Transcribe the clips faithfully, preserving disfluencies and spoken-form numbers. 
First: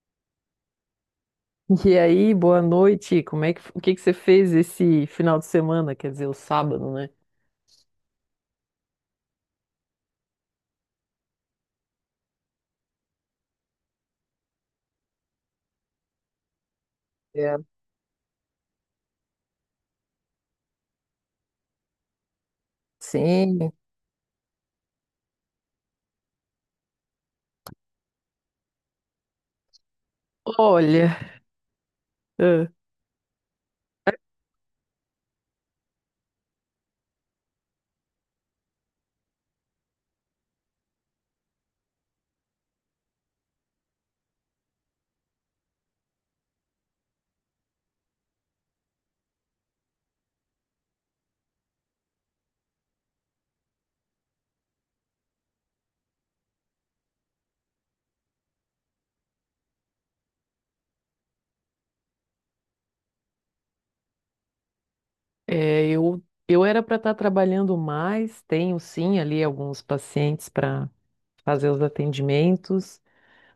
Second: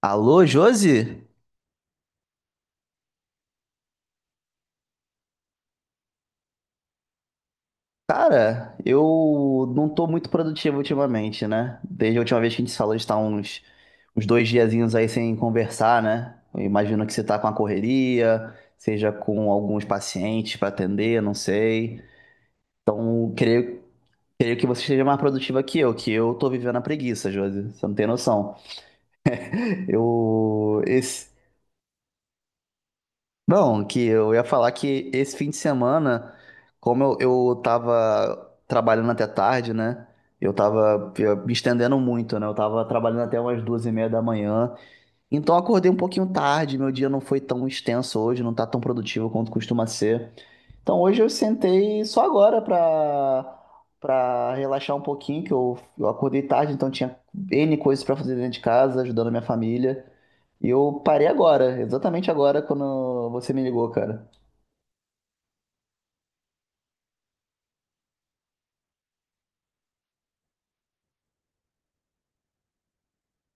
Alô, Josi? E aí, boa noite. Como é que, o que que você fez esse final de semana? Quer dizer, o sábado, né? Cara, eu não tô muito produtivo ultimamente, né? Desde a última vez que a gente se falou, a gente tá uns, uns dois diazinhos aí sem conversar, né? Eu imagino que você tá com a É. correria, seja com alguns pacientes pra atender, não sei. Eu Sim. Creio, creio que você esteja mais produtiva que eu, que eu tô vivendo a preguiça, Josi. Você não tem noção. Eu, Olha. esse, ah, Não, Que eu ia falar que esse fim de semana, como eu, eu tava trabalhando até tarde, né? Eu tava eh, me estendendo muito, né? Eu tava trabalhando até umas duas e meia da manhã. Então eu acordei um pouquinho tarde, meu dia não foi tão extenso hoje, não tá tão produtivo quanto costuma ser. Então hoje eu sentei só agora para para relaxar um pouquinho, que eu, eu acordei tarde, então tinha N coisas para fazer dentro de casa, ajudando a minha família. E eu parei agora, exatamente agora quando você me ligou, cara. é, eu eu era para estar trabalhando mais. Tenho sim ali alguns pacientes para fazer os atendimentos,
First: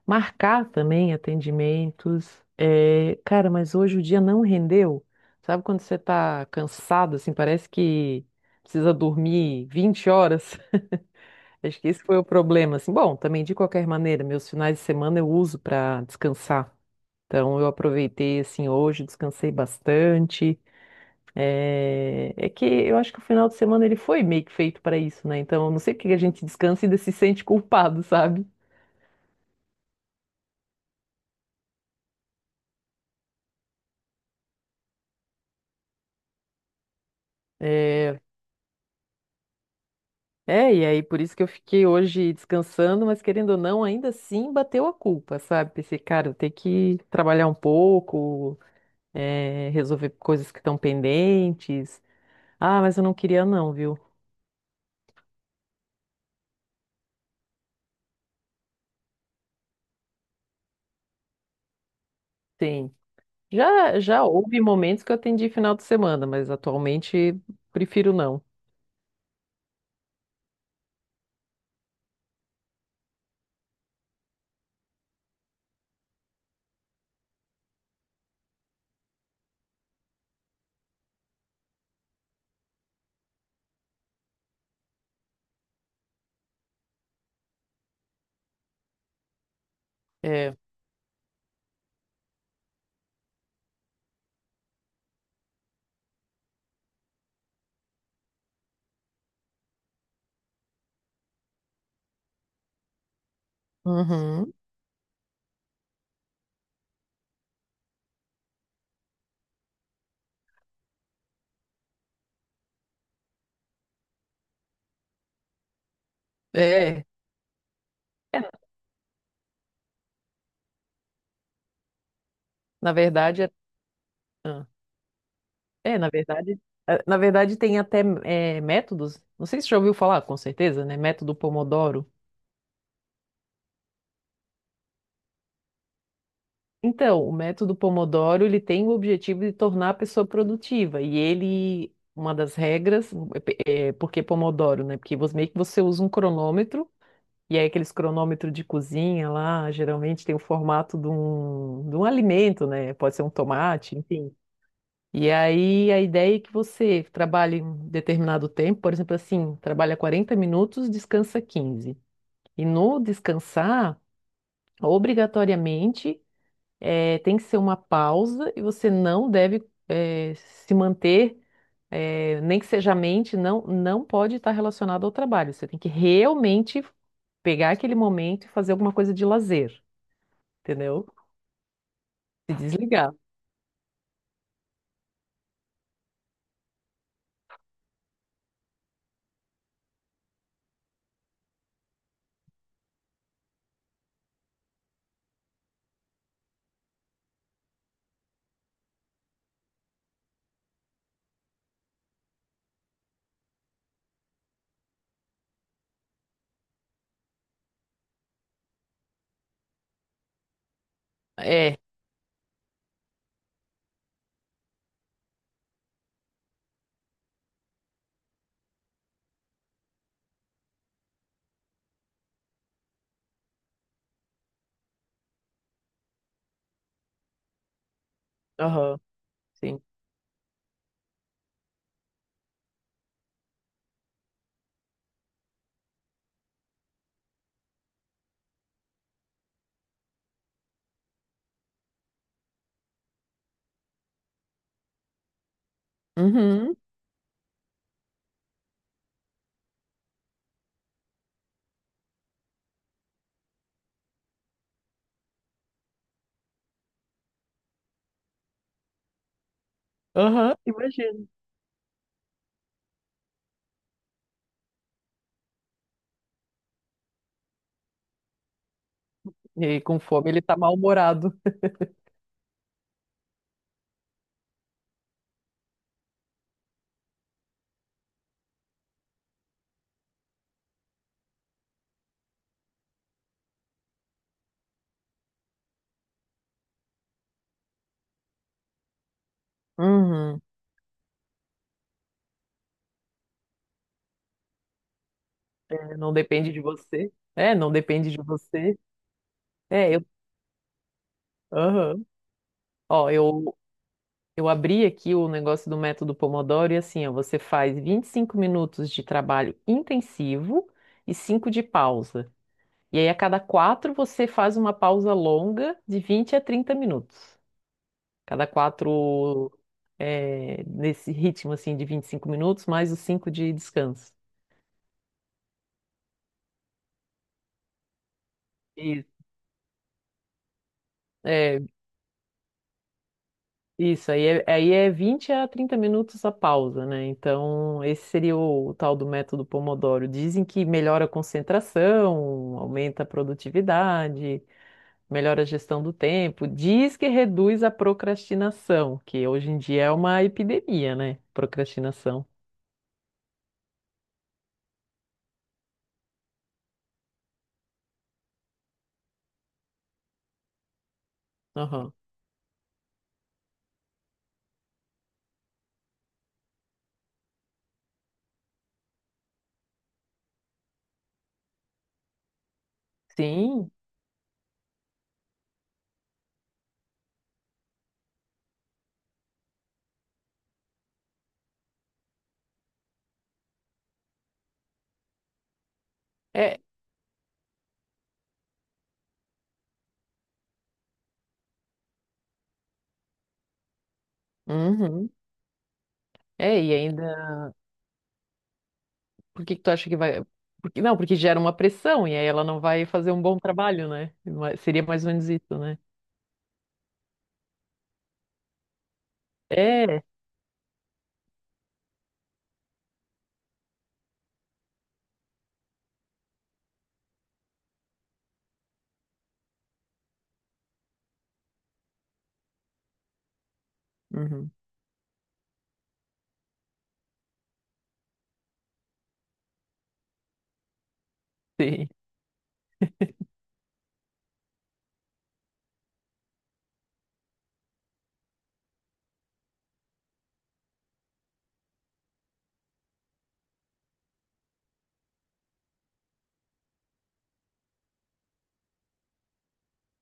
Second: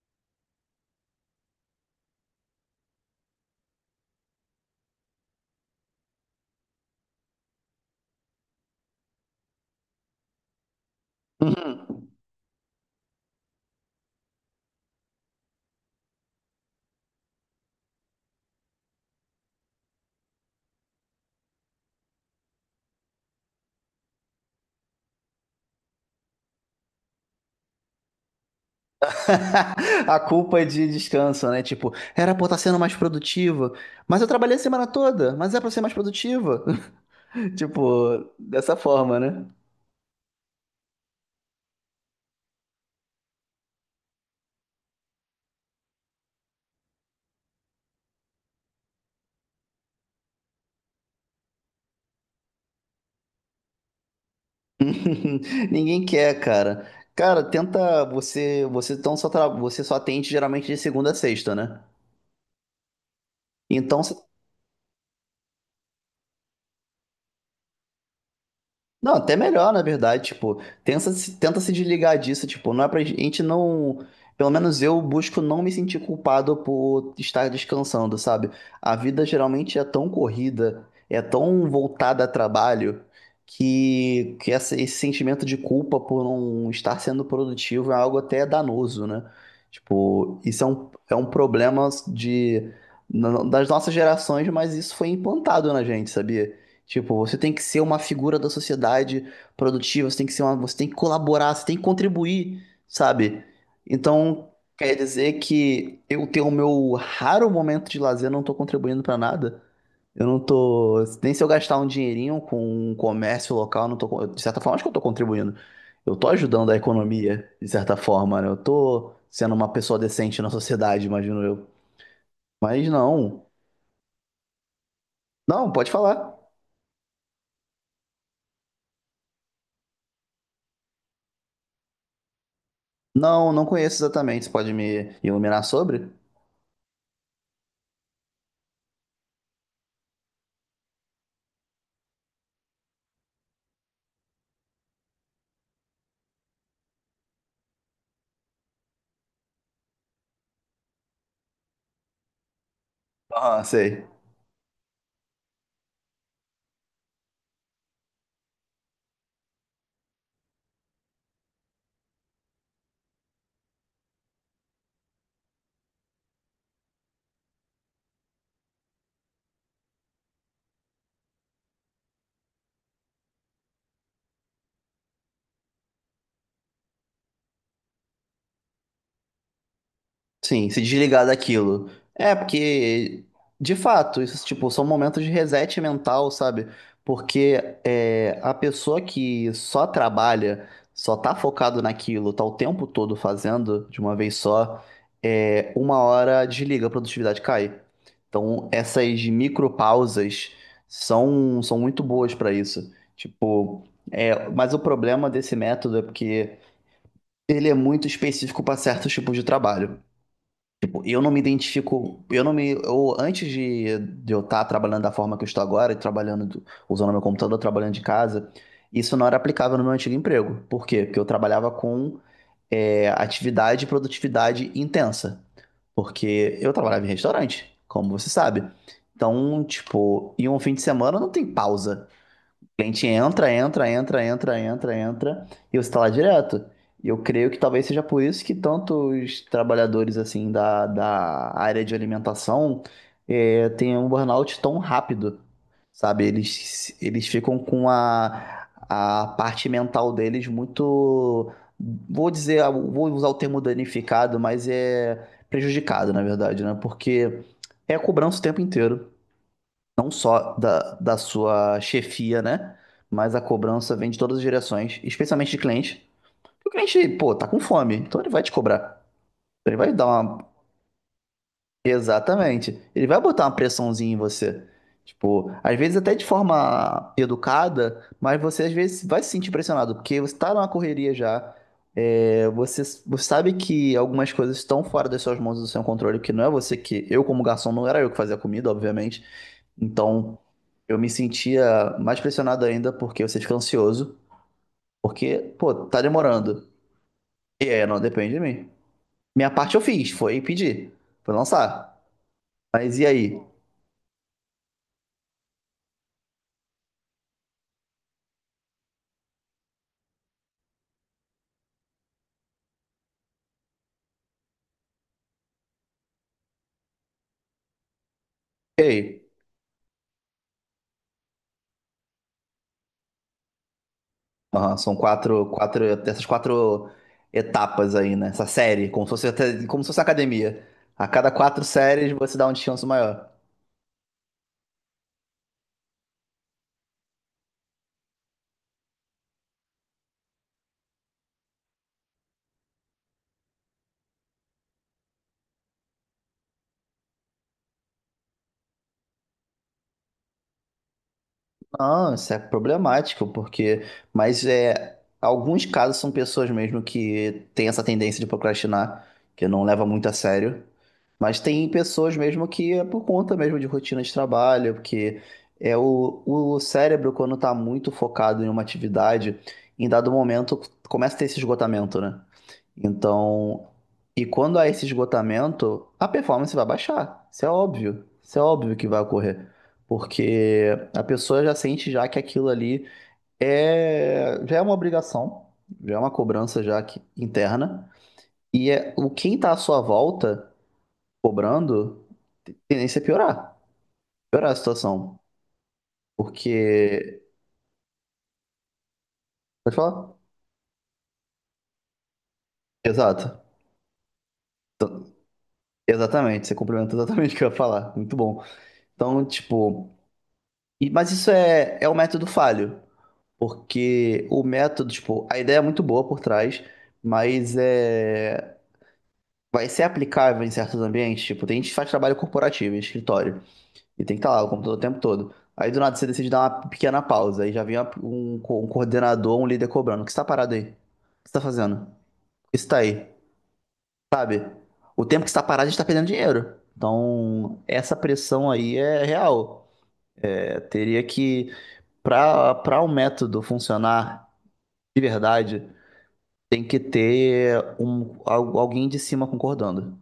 marcar também atendimentos. É, cara, mas hoje o dia não rendeu. Sabe quando você tá cansado, assim, parece que precisa dormir vinte horas? Acho que esse foi o problema, assim. Bom, também de qualquer maneira, meus finais de semana eu uso para descansar. Então eu aproveitei assim hoje, descansei bastante. É... é que eu acho que o final de semana ele foi meio que feito para isso, né? Então eu não sei porque a gente descansa e ainda se sente culpado, sabe? A culpa é de descanso, né? Tipo, era pra eu estar sendo mais produtiva, mas eu trabalhei a semana toda, mas é pra eu ser mais produtiva. É... Tipo, dessa forma, né? é, e aí por isso que eu fiquei hoje descansando, mas querendo ou não, ainda assim bateu a culpa, sabe? Pensei, cara, eu tenho que trabalhar um pouco, é, resolver coisas que estão pendentes. Ah, mas eu não queria não, viu? Ninguém quer, cara. Cara, tenta você, você então só tra- você só atende geralmente de segunda a sexta, né? Sim. Já, Então já houve momentos que eu atendi final de semana, mas atualmente prefiro não. não, até melhor, na verdade, tipo, tenta se, tenta se desligar disso, tipo, não é pra gente não, pelo menos eu busco não me sentir culpado por estar descansando, sabe? A vida geralmente é tão corrida, é tão voltada a trabalho, que, que essa- esse sentimento de culpa por não estar sendo produtivo é algo até danoso, né? Tipo, É. isso é um, é um problema de, na- das nossas gerações, mas isso foi implantado na gente, sabia? Tipo, você tem que ser uma figura da sociedade produtiva, você tem que ser uma, você tem que colaborar, você tem que contribuir, sabe? Então, Uhum. quer dizer que eu tenho o meu raro momento de lazer, eu não tô contribuindo pra nada. Eu não tô, nem se eu gastar um dinheirinho com um comércio local, eu não tô, con- de certa forma, acho que eu tô contribuindo. Eu tô ajudando a É. economia, de certa forma, né? Eu tô sendo uma pessoa decente na sociedade, imagino eu. Mas Na verdade, não. é, ah, Não, pode é, na falar. verdade, é, na verdade tem até é, métodos. Não sei se você já ouviu falar, com certeza, né? Método Pomodoro. Não, não conheço exatamente. Você pode me iluminar sobre? Então, o método Pomodoro, ele tem o objetivo de tornar a pessoa produtiva e ele uma das regras, é, é, porque Pomodoro, né? Porque você, meio que você usa um cronômetro. E aí aqueles cronômetros de cozinha lá, geralmente tem o formato de um, de um alimento, né? Pode ser um Ah, tomate, sei. enfim. E aí a ideia é que você trabalhe um determinado tempo, por exemplo, assim, trabalha quarenta minutos, descansa quinze. E no descansar, obrigatoriamente, eh, tem que ser uma pausa e você não deve, eh, se manter é, nem que seja a mente, não, não pode estar relacionado ao trabalho. Você tem que realmente pegar aquele momento e fazer alguma coisa de lazer, Sim, se entendeu? desligar daquilo. É, Se desligar. porque, de fato, isso, tipo, são momentos de reset mental, sabe? Porque é, a pessoa que só trabalha, só tá focado naquilo, tá o tempo todo fazendo de uma vez só, é, uma hora desliga, a produtividade cai. Então, essas micropausas são, são muito boas pra isso. Tipo, é, mas o problema desse método é porque ele é muito específico para certos tipos de trabalho. Eu não me É, identifico, eu não me, eu, antes de, de eu estar trabalhando da forma que eu estou agora, e trabalhando, do- usando meu computador, trabalhando de casa, isso não era aplicável no meu antigo emprego. Por quê? Porque eu trabalhava com é, atividade e produtividade intensa, porque eu trabalhava em restaurante, como você sabe. aham, Então, sim. tipo, em um fim de semana não tem pausa cliente entra, entra, entra, entra, entra, entra, e você está lá direto. E eu creio que talvez seja por isso que tantos trabalhadores assim da, da área de alimentação eh, têm um burnout tão rápido, sabe? Uhum, Eles, eles ficam com a, a parte mental deles muito, vou dizer, vou usar o termo danificado, mas é prejudicado, na verdade, né? Porque é cobrança o tempo inteiro não só aham, da, da imagino. sua chefia, né? Mas a cobrança vem de todas as direções, especialmente de cliente. O cliente, pô, tá com fome, então ele vai te cobrar. E Ele aí, vai com dar fome, ele tá uma. mal-humorado. Exatamente. Ele vai botar uma pressãozinha em você. Tipo, às vezes até de forma educada, mas você às vezes vai se sentir pressionado, porque você tá numa correria já. É, você, você sabe que algumas coisas estão fora das suas mãos e do seu controle, que não é você que. Eu, como garçom, não era eu que fazia a comida, obviamente. Então, Uhum. eu me sentia mais pressionado ainda porque você fica ansioso, porque, pô, É, tá não depende de demorando. você. É, E não aí, não depende de depende de mim. você. Minha parte eu É, eu. fiz, foi pedir, foi lançar. Aham. Mas e Ó, aí? eu, eu abri aqui o negócio do método Pomodoro e assim, ó, você faz vinte e cinco minutos de trabalho intensivo e cinco de pausa. E aí, a cada quatro, você faz uma pausa longa de vinte a trinta minutos. Cada E aí? quatro, é, nesse ritmo assim de vinte e cinco minutos, mais os cinco de descanso. Aham, são quatro, quatro, essas quatro etapas aí, né? Essa série, como se Isso. fosse, até- como se fosse academia. A cada É, quatro séries você dá um descanso maior. isso, aí é, aí é vinte a trinta minutos a pausa, né? Então, esse seria o, tal do método Pomodoro. Dizem que melhora a concentração, aumenta a produtividade, melhora a gestão do tempo, diz que reduz a procrastinação, que hoje em dia é uma epidemia, né? Não, Procrastinação. isso é problemático, porque. Mas é, alguns casos são pessoas mesmo que têm essa tendência de procrastinar, que não leva muito a sério. Mas tem Aham. pessoas mesmo que é por conta mesmo de rotina de trabalho, porque é o, o cérebro, quando está muito focado em uma atividade, em dado momento começa a ter esse esgotamento, né? Então, Sim, e quando há esse esgotamento, a performance vai baixar. Isso é óbvio. Isso é óbvio que vai ocorrer. Porque a pessoa já sente já que aquilo ali é já é uma obrigação, já é uma é. cobrança já que- interna. E é o quem está à sua volta cobrando, tendência é piorar, piorar a Uhum. situação. É, e ainda. Porque Por que que tu pode acha que falar? vai. Porque, não, porque gera uma pressão, e aí ela não vai fazer um bom Exato. trabalho, né? Ma- seria mais ou menos isso, né? Exatamente, você complementa exatamente o que eu ia falar. Muito bom. Então, tipo, É. e- mas isso é, é o método falho. Porque o método, tipo, a ideia é muito boa por trás, mas é. Vai ser aplicável em certos ambientes. Tipo, tem gente que faz trabalho corporativo, em escritório, e tem que estar lá o Uhum. computador o tempo todo. Aí do nada você decide dar uma pequena pausa, aí já vem uma- um, co- um coordenador, um líder cobrando. O que você tá parado aí? O que você tá fazendo? Sim. O que você tá aí? Sabe? O tempo que você tá parado, a gente tá perdendo dinheiro. Então, essa pressão aí é real. É, teria que, para para um método funcionar de verdade, tem que ter um, al- alguém de cima concordando.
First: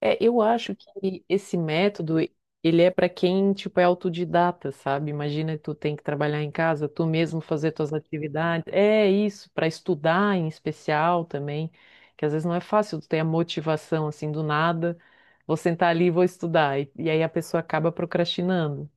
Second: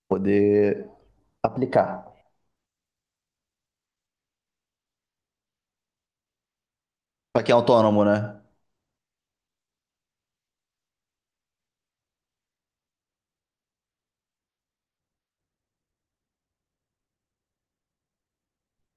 É, eu acho Poder que esse aplicar. método, ele é para quem, tipo, é autodidata, sabe? Imagina tu tem que trabalhar em casa, tu Pra mesmo quem é fazer tuas autônomo, né? atividades. É isso, para estudar em especial também, que às vezes não é fácil tu ter a motivação assim do nada, vou sentar ali e vou estudar. E, e aí a pessoa acaba procrastinando.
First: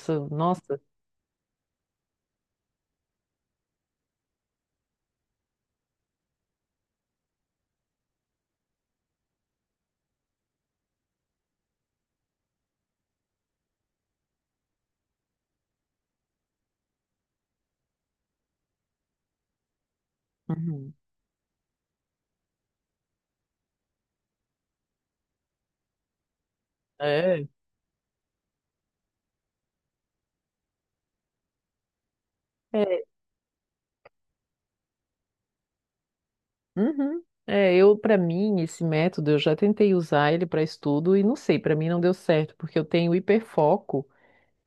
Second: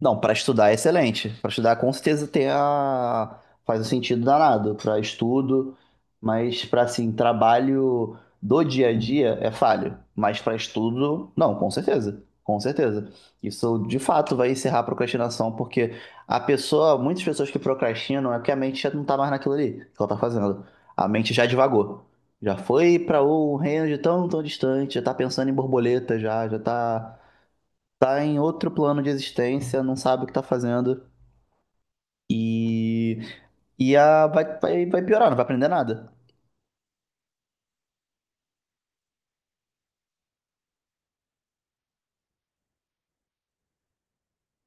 Não, para estudar é nossa. excelente. Para estudar, com certeza tem a... faz um sentido danado para estudo, mas para assim, trabalho do dia a dia é falho. Mas para estudo, não, com certeza. Com certeza. Isso de fato vai encerrar a procrastinação, porque a pessoa, muitas pessoas que procrastinam é que a mente já não tá mais naquilo ali que ela tá fazendo. Uhum. A mente já divagou. Já foi para um reino de tão, tão distante, já tá pensando em borboleta já, já tá É. tá em outro plano de existência, não sabe o que tá fazendo. É. E. E a, vai, vai, vai piorar, não vai aprender nada. Uhum. É, eu para mim esse método eu já tentei usar ele para estudo e não sei, para mim não deu certo, porque eu tenho hiperfoco.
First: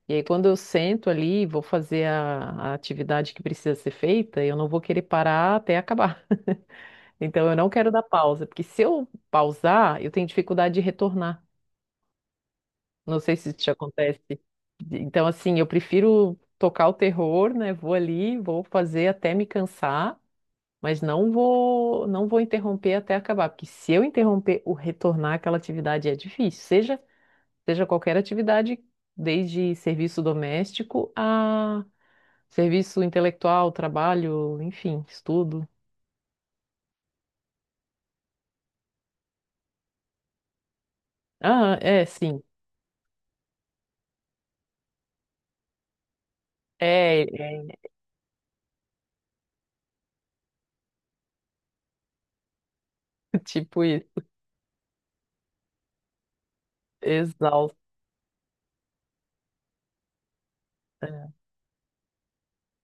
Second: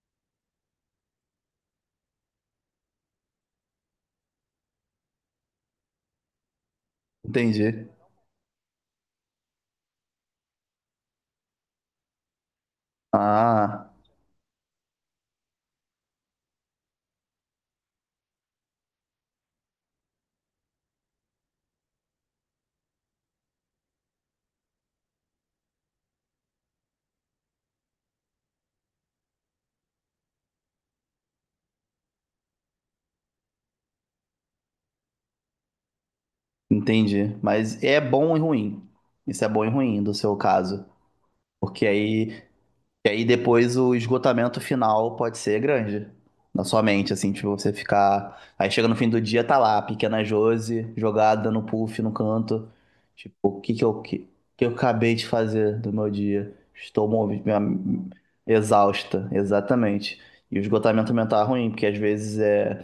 E aí, quando eu sento ali, e vou fazer a, a atividade que precisa ser feita, eu não vou querer parar até acabar. Então, eu não Entendi. quero dar pausa, porque se eu pausar, eu tenho dificuldade de retornar. Não sei se isso te Ah, acontece. Então, assim, eu prefiro tocar o terror, né? Vou ali, vou fazer até me cansar, mas não vou, não vou interromper até acabar, porque se eu interromper o retornar àquela atividade é difícil, seja, seja qualquer atividade, desde serviço doméstico a serviço intelectual, trabalho, enfim, estudo. entendi. Mas é bom e ruim. Isso é bom e ruim do seu caso. Ah, Porque é, aí sim. e aí depois o esgotamento final pode ser grande na sua mente, É, assim, tipo, você é ficar. Aí chega no fim do dia, tá lá, a pequena Josi, jogada no puff, no canto. Tipo, o que tipo que eu, que, isso. que eu acabei de fazer do meu dia? Estou movi- minha- Exausto. exausta, exatamente. E o esgotamento mental é ruim, porque às vezes é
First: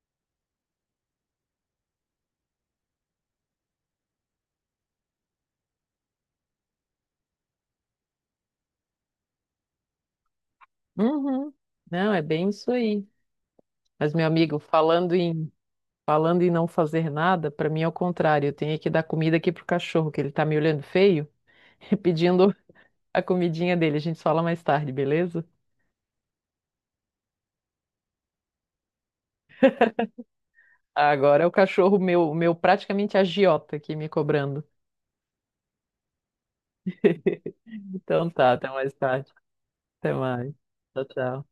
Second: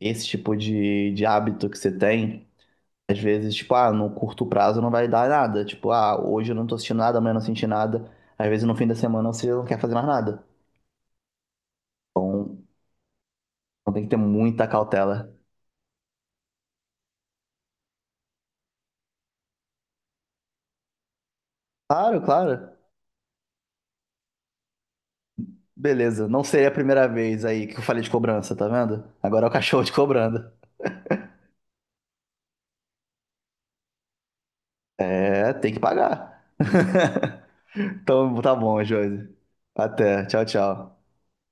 esse tipo de, de hábito que você tem às vezes, tipo, ah, no curto prazo não vai dar nada. Tipo, ah, hoje eu não tô sentindo nada, amanhã eu não assisti nada. Às vezes no fim da semana você não quer fazer mais nada. Uhum. Não, é bem Então, isso aí. então tem que Mas, ter meu amigo, muita falando cautela. em falando em não fazer nada, para mim é o contrário. Eu tenho que dar comida aqui pro cachorro, que ele tá me olhando feio, Claro, pedindo claro. a comidinha dele. A gente fala mais tarde, beleza? Beleza, não seria a primeira vez aí que eu falei de cobrança, tá vendo? Agora é o cachorro te cobrando. Agora é o cachorro meu, meu praticamente agiota aqui me cobrando. É, tem que pagar. Então Então tá, tá até bom, mais Josi. tarde. Até Até. Tchau, mais. Tchau, tchau. tchau.